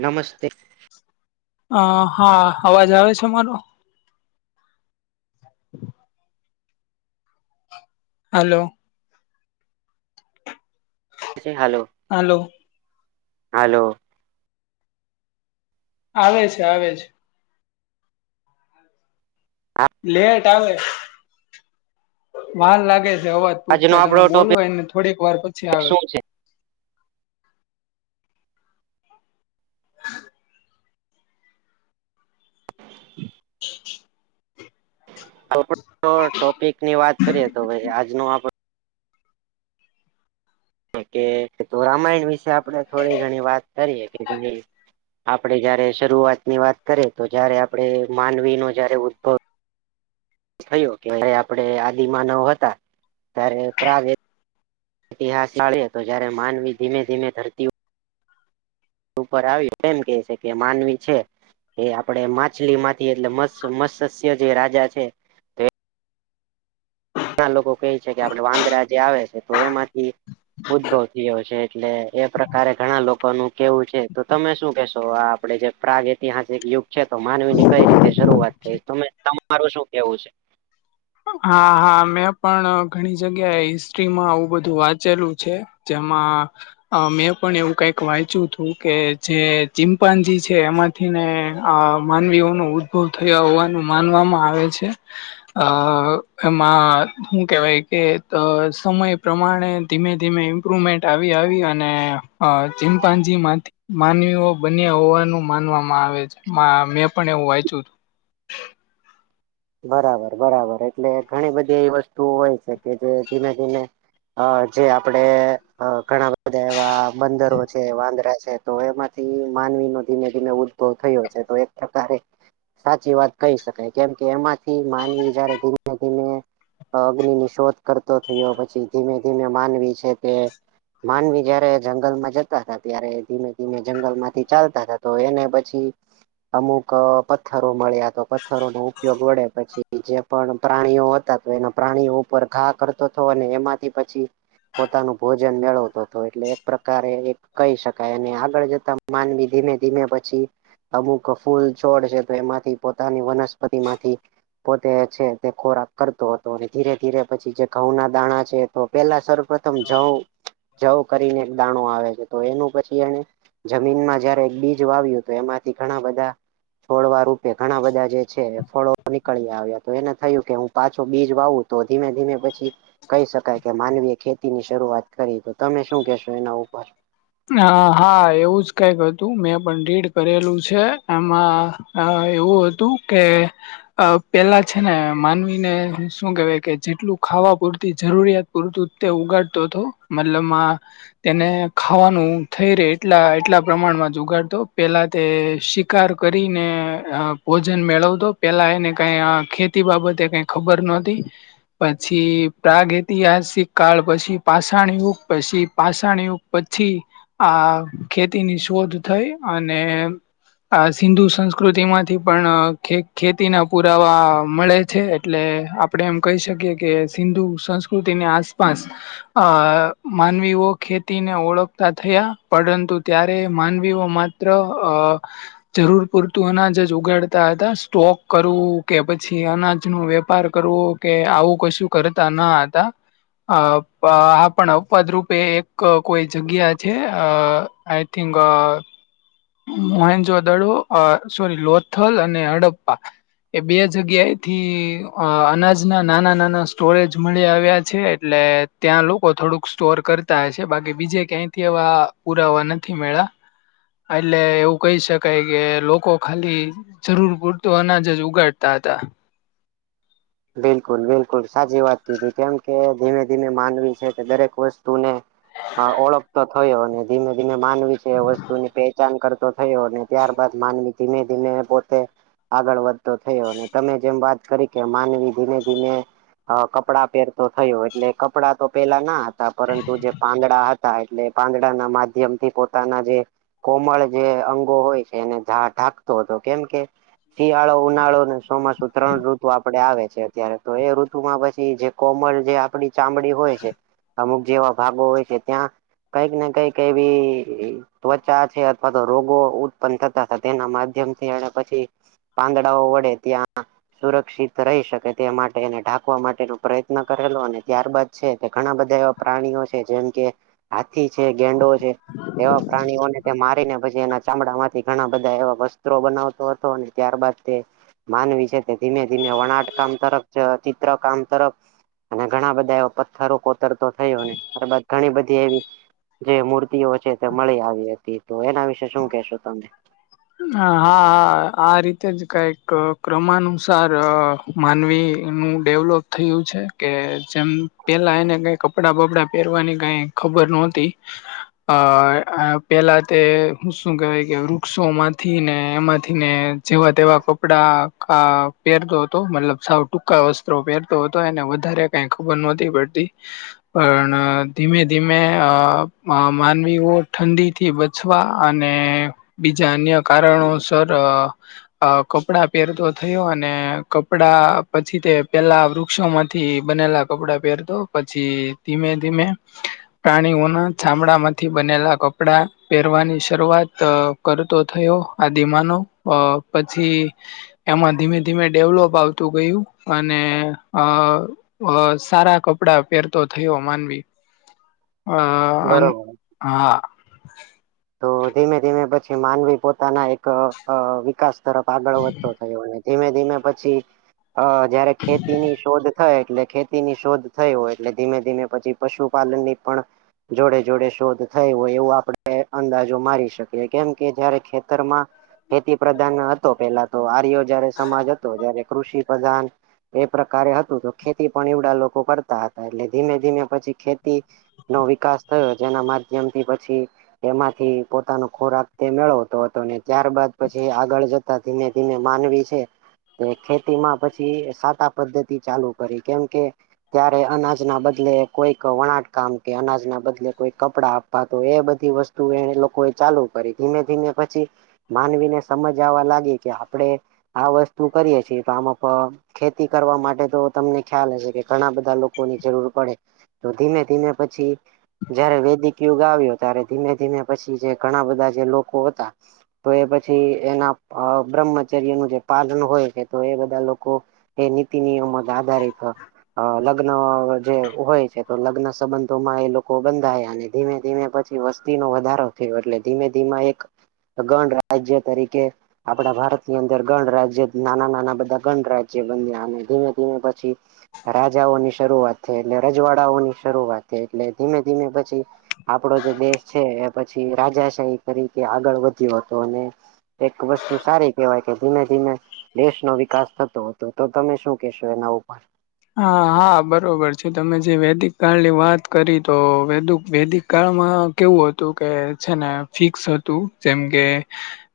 નમસ્તે હ હા અવાજ આવે છે મારો હલો. Hello, hello hello. આવે છે આવે છે. લેટ આવે, વાન લાગે છે હવાજ. આજનો તા તમે આપડો બોલો ટોપિક એને થોડીક વાર પછી આવે. શું છે [inaudible] આપ ટોપિકની વાત કરીએ તો આજ ન આપડ કે રામાયણ વિશે આપણે થોડી ઘણી વાત કરીએ કે ભણી. આપડે જયારે શરૂઆતની વાત કરીએ તો જયારે આપણે માનવી નો જયારે ઉદભવ થયો કે ભ આપડે આદિમા નવ હતા, ત્યારે પ્રગ ઇતિહાસ ચાળીએ તો જયારે માનવી ધીમે ધીમે ધરતી ઉપર આવ્યું એમ કે છે કે માનવી છે. એ આપડે માછલી માંથી એટલે મસ મત્સસ્ય જે રાજા છે. ના લોકો કહે છે કે આપડે વાંદરા જે આવે છે તો એમાંથી. ઉદ્ભવ થયો છે. એટલે એ પ્રકારે ઘણા લોકોનું કેવું છે તો તમે શું કેશો આ આપડે જે પ્રાગ ઐતિહાસિક યુગ છે. તો માનવી ની કઈ રીતે શરૂઆત થઈ ત તમારું શું કેવું છે? હા હા, મેં પણ ઘણી જગ્યાએ હિસ્ટ્રીમાં આવું બધું વાંચેલું છે. જેમાં અ મેં પણ એવું કઈક વાંચ્યું હતું કે જે ચિમ્પાજી છે એમાં ને આ માનવીઓ ન ઉદ્ભવ થયા હોવાનું માનવામાં આવે છે. હ એમાં શું કેહેવાય કે સમય પ્રમાણે ધીમે ધીમે. ઇમ્પ્રુમેન્ટ આવી આવી અને ચિમપાજીમાંથી. માનવીઓ બન્યા હોવાનું માનવામાં આવે છે, મેં પણ એવું વાંચ્યું. બરાબર બરાબર એટલે ઘણી બધી એવી વસ્તુ હોય છે કે જે ધીમે ધીને અ જે આપડે ઘણા બધા એવા બંદરો છે વાંદરા છે. તો એમાંથી માનવી નો ધીમે ધીમે ઉદ્ભવ થયો છે તો એક પ્રકારે સાચી વાત કહી શકાય કેમ કે એમાંથી માનવી જયારે ધીમે ધીમે. અગ્નિ ની શોધ કરતો થયો પછી ધીમે ધીમે માનવી છે કે માનવી જયારે જંગલમાં જતા હતા ત્યારે ધીમે ધીમે જંગલમાંથી ચાલતા હતા તો એને પછી અમુક પથ્થરો મળ્યા તો પથ્થરો ઉપયોગ વડે પછી જે પણ પ્રાણીઓ હતા તો એના પ્રાણીઓ ઉપર ઘા કરતો હતો અને એમાંથી પછી પોતાનું ભોજન મેળવતોું હતો, એટલે એક પ્રકારે એક કહી શકાય અને આગળ જતા માનવી ધીમે ધીમે પછી, અમુક ફૂલ છોડ છે તો એમાંથી પોતાની વનસ્પ તિ માંથી પોતે છે તે ખોરાક કરતો હતો અને ધીરે ધીરે પછી જે ઘઉ ના દાણા છે. તો પેલા સર્વપથમ જવ જઉ કરીને એક દાણું આવે છે તો એનું પછી એને જમીનમાં જયારે એક બીજ વાવ્યું તો એમાંથી ઘણા બધા, છોડવા રૂપે ઘણા બધા જે છે ફળો નીકળી આવ્યા તો એને થયું કે હું પાછો બીજ વાવું તો ધીમે ધીમે પછી કહી શકાય કે માનવીય ખેતી ની શરૂઆત કરી તો તમે શું કેશો એના ઉપર? હ હા એવું જ કઈક હતું મેં પણ રીડ કરેલું છે એમાં હ એવું હતું કે અ પેલા છે ને માનવીને શું કેહેવાય કે જેટલું ખાવા પૂરતી જરૂરિયાત પૂરતું તે ઉગાડતો હતો મતલબ આ, તેને ખાવાનું થઈ રે એટલા એટલા પ્રમાણમાં જ જોગાડતો પેલા તે શી કાર કરીને અહ ભોજન મેળવતો પેલા એને કઈ આ ખેતી બાબતે કઈ ખબર નતી. પછી પ્રાગ ઐતિહાસિક કાળ પછી પાષણ યુગ પછી પાષાણ યુગ. પછી આ ખેતીની શોધ થઈ અને આ સિંધુ સંસ્કૃતિ માંથી પણ ખેતીના પુરાવા મળે છે એટલે અપ આપણે એમ કહી શકીએ કે સિંધુ સંસ્કૃતિની આસપાસ અ માનવીઓ ખેત તી ને ઓળખતા થયા પરંતુ ત્યારે માનવીઓ માત્ર અ જરૂર પૂરતું અનાજ જ ઉગાડતા હતા સ્ટોક કરવું કે પછી અનાજ નુ વેપાર કરવું કે આવું કશું કરતા નાતા અ હા પણ પદરૂપે એક કોઈ જગ્યા છે અ આઈ થિંક અ મોહેન્જો દડો સોરી લોથલ અને હડપ્પા એ બે જગ્યાએથી અનાજના નાના નાના સ્ટોરેજ મળી આવ્યા છે એટલે ત્યાં લોકો થોડુંક સ્ટોર કરતા હ છે બાકી બીજે ક્યાંથી એવા પુરાવા નથી મે્યા એટલે એવું કહી શકાય કે લોકો ખાલી જરૂર પૂરતો અનાજ જ ઉગાડતા હતા બિલકુલ બિલકુલ સાચી વાત તીધ કેમ કે ધીમે ધીમે માનવી છે કે દરેક વસ્તુને હા ઓળખ તો થયો અને ધીમે ધીમે માનવી છે એ વસ્તુ ની પહેચાન કર થયો ને ત્યારબાદ માનવી ધીમે ધીમે પોતે આગળ વધતો થયો ને તમે જેમ વાત કરી કે માનવી ધીમે ધીમે કપડા પહેરતો થયો એટલે કપડા તો પેલા ના હતા પરંતુ જે પાંદડા હતા એટલે પાંદડા ના માધ્યમ થી પોતાના જે કોમળ જે અંગો હોય છે એને ઢાંકતો હતો કેમ કે શિયાળો ઉનાળો અને ચોમાસું ત્રણ ઋતુ આપ આપડે આવે છે અત્યારે તો એ ઋતુમાં પછી જે કોમળ જે આપડી ચામડી હોય છે. અમુક જેવા ભાગો હોય છે ત્યાં કઈક ને કઈક એવી ત્વચા છે અથવા તો રોગો ઉત્પન્ન થતા તેના માધ્યમથી અને પછી પાંદડાઓ વડે ત્યાં સુરક્ષિત રહી શકે તે માટે એને ઢાંકવા માટેનો પ્રયત્ન કરેલો અને ત્યારબાદ છે તે ઘણા બધા પ્રાણીઓ છે જેમ કે હાથી છે ગેંડો છે એવા પ્રાણીઓને મારીને પછી એના ચામડા માંથી ઘણા બધા એવા વસ્ત્રો બનાવતો હતો અને ત્યારબાદ તે માનવી છે તે ધીમે વણાટ કામ તરફ ચિત્ર કામ તરફ અને ઘણા બધા એવા પથ્થરો કોતરતો થયો ને અબ ઘણી બધી એવી જે મૂર્તિઓ છે તે મળી આવી હતી તો એના વિશે શું કેહેશો તમે હ હા આ રીતે જ કઈક ક્રમાનુસાર માનવી નું ડેવલોપ થયું છે કે જેમ પેલા એને કઈ કડા બબડા પહેરવાની કઈ ખબર નહોતી અ પેલા તે હું શું કહેવાય કે શો માંથી ને એમાંથી ને જેવા તેવા કપડા પહેરતો હતો મતલબ સાઉ ટૂંકા વસ્ત્રો પહેરતો હતો એને વધારે કઈ ખબર નહતી પડતી પણ ધીમે ધીમે અ માનવીઓ ઠંડીથી છવા અને બીજા અન્ય કારણોસર અ કપડાં પહેરતો થયો અને કપડા પછી તે પેલા વૃક્ષોમાં થી બનેલા કપડા પહેરતો પછી ધીમે ધીમે પ્રાણીઓના ચામડા માંથી બનેલા કપડા પહેરવાની શરૂઆત અ કરતો થયો આ દિમાનો પછી એમાં ધીમે ધીમે ડેવલોપ આવતું ગયું અને અ અ સારા કપડા પહેરતો થયો માનવી અ અને બરોબર. હા તો ધીમે ધીમે પછી માનવી પોતાના એક વિકાસ તરફ આગળ વધતો થયો ધીમે ધીમે પછી અ જયારે ખેતીની શોધ થાય એટલે ખેતી ની શોધ થઈ હોય એટલે ધીમે ધીમે પછી પશુપાલન ની પણ જોડે જોડે શોધ થઈ હોય એવું આપડે અંદાજો મારી શકીએ કેમ કે જયારે ખેતરમાં ખેતી પ્રધાન હતો પેલા તો આર્ય જયારે સમાજ હતો જય્યારે કૃષિ પ્રધાન એ પ્રકારે હતું તો ખેતી પણ એવડા લોકો કરતા હતા એટલે ધીમે ધીમે પછી ખેતી નો વિકાસ થયો જેના માધ્યમથી પછી એમાંથી પોતાનો ખોરાક તે મેળવતો હતો ને ત્યારબાદ પછી આગળ જ ધીમે ધીમે માનવી છે. તે ખેતી માં પછી સાતાા પદ્ધતિ ચાલુ કરી કેમ કે- ત્યારે અનાજ ના બદલે કોઈક વણાટકામ કે અનાજ ના બદલે કોઈક કપડા આપવા તો એ બધી વસ્તુ ત એને લોકોએ ચાલુ કરી ધીમે ધીમે પછી. માનવીને સમજ આવવા લાગે કે આપડે આ વસ્તુ કરીએ છીએ તો આમાં ખેતી કરવા માટે તો તમને ખ્યાલ હશે કે ઘણા બધા લોકોની જરૂર પડે તો ધીમે ધીમે પછી જયારે વેદિક યુગ આવ્યો ત્યારે ધીમે ધીમે પછી જે ઘણા બધા જે લોકો હતા તો એ પછી એના બ્રહ્મચર્ય નું જે પાલન હોય છે તો એ બધા લોકો એ નીતિ નિયમ જ આધારિત- અ લગ્ન જે હોય છે તો લગ્ન સંબંધોમાં એ લોકો બંધાય અને ધીમે ધીમે પછી. નો વધારો થયો એટલે ધીમે ધીમે એક ગણરાજ્ય તરીકે આપણા ભારતની અંદર ગણ રાજ્ય નાના નાના બધા ગણ રાજ્ય બ્યામે ધીમે ધીમે પછી રાજાઓ ની શરૂઆત થઈ એટલે રજવાડાઓની શરૂઆત થઈ એટલે ધીમે ધીમે પછી આપડો જે દેશ છે પછી રાજા કરી આગળ વધ્યો હતો અને એક વસ્તુ સારી કેહેવાય કે ધીમે ધીમે- દેશ ન વિકાસ થતો હતો તો તમે શું કેશો એના ઉપર- હા હા બરોબર છે તમે જે વેદિક કાળની વાત કરી તો વેદ વેદિક કાળમાં કેવું હતું કે છે ને ફિક્સ હતું જેમ કે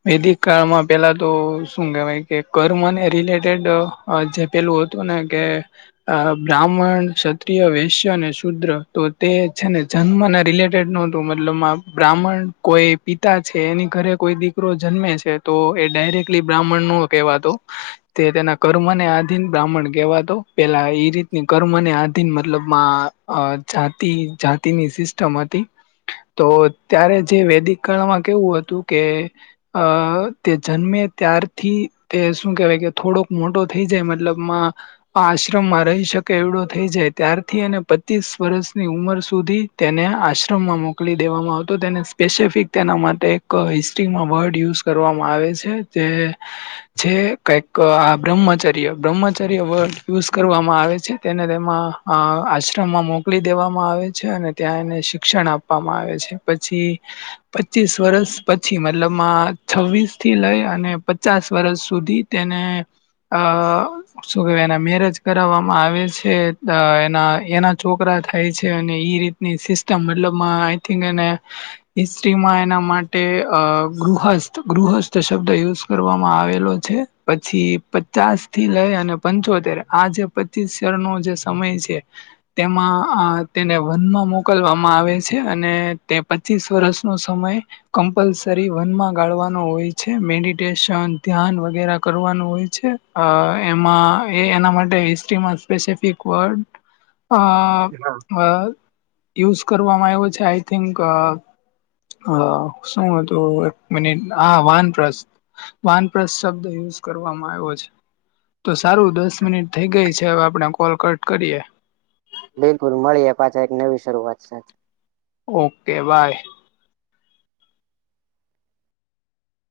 વૈદિક કાળમાં પેલા તો શું કેહેવાય કે કર્મને રિલેટેડ- જે પેલું હતું ને કે અ બ્રાહ્મણ ક્ષત્રિય વૈશ્ય અને શૂદ્ર તો તે છે. ને જન્મને રિલેટેડ નહોતું મતલબ બ્રાહ્મણ કોઈ પિતા છે. એની ઘરે કોઈ દીક ક જન્મે છે તો એ ડાયરેક્ટલી બ્રાહ્મણ નો કવાતો તે તેના કર્મને આધીન બ્રાહ્મણ કહેવાતો. પેલા એ રીત કર્મને આધીન મતલબમાં જાતિ જાતિની સિસ્ટમ હતી. તો ત્યારે જે વૈદિક કળમાં કેવું હતું કે અ તે જન્મે ત્યારથી તે શું કેહેવાય કે થોડોક મોટો થઈ જાય મતલબમાં આ આશ્રમમાં રહી શકે એવડો થઈ જાય ત્યારથી એને પચીસ વર્ષની ઉંમર સુધી તેને આશ્રમમાં મોકલી દેવામાં આવતો તેને સ્પેસિફિક તેના માટે એક હિસ્ટ્રીમાં વર્ડ યુઝ કરવામાં આવે છે તે છે કઈક આ બ્રહ્મચર્ય બ્રહ્મચર્ય વર્ડ યુઝ કરવામાં આવે છે તેને તેમાં આશ્રમમાં મોકલી દેવામાં આવે છે. અને ત્યાં એને શિક્ષણ આપવામાં આવે છે. પછી પચીસ વર્ષ પછી મતલબમાં છવ્વીસ થી લઈ અને પચાસ વર્ષ સુધી. તેને આ શું કે મેરેજ કરાવવામાં આવે છે એના એના છોકરા થાય છે. અને એઈ રીતે ની સિસ્ટમ મતલબમાં આઈ થિક એને હિસ્ટ્રીમાં એના માટે અ ગૃહસ્થ ગૃહસ્થ શબ્દ યુઝ કરવામાં આવેલો છે પછી પચાસ થી લઈ અને પંચો તેર આ જે પચીસર નો જે સમય છે તેમાં અ તેને વનમાં મોકલવામાં આવે છે અને તે પચીસ વરષનો સમય કમ્પલસરી વનમાં ગાળવાનું હોય છે મેડિટેશન ધ્યાન વગેરે કરવાનું હોય છે અ એમાં એ એના માટે હિસ્ટ્રીમાં સ્પેસિફિક વર્ડ અ અ હા યુઝ કરવામાં આવ્યો છે આઈ થિંક હ શું હતું એક મિનટ આ વાનરસ વાનપ્લસ શબ્દ યુઝ કરવામાં આવ્યો છે. તો સારું દસ મિનિટ થઈ ગઈ છે, હવે આપડે કોલ કટ કરીએ. બિલકુલ મળીએ પાછા એક નવી શરૂઆત સાથે. Okay bye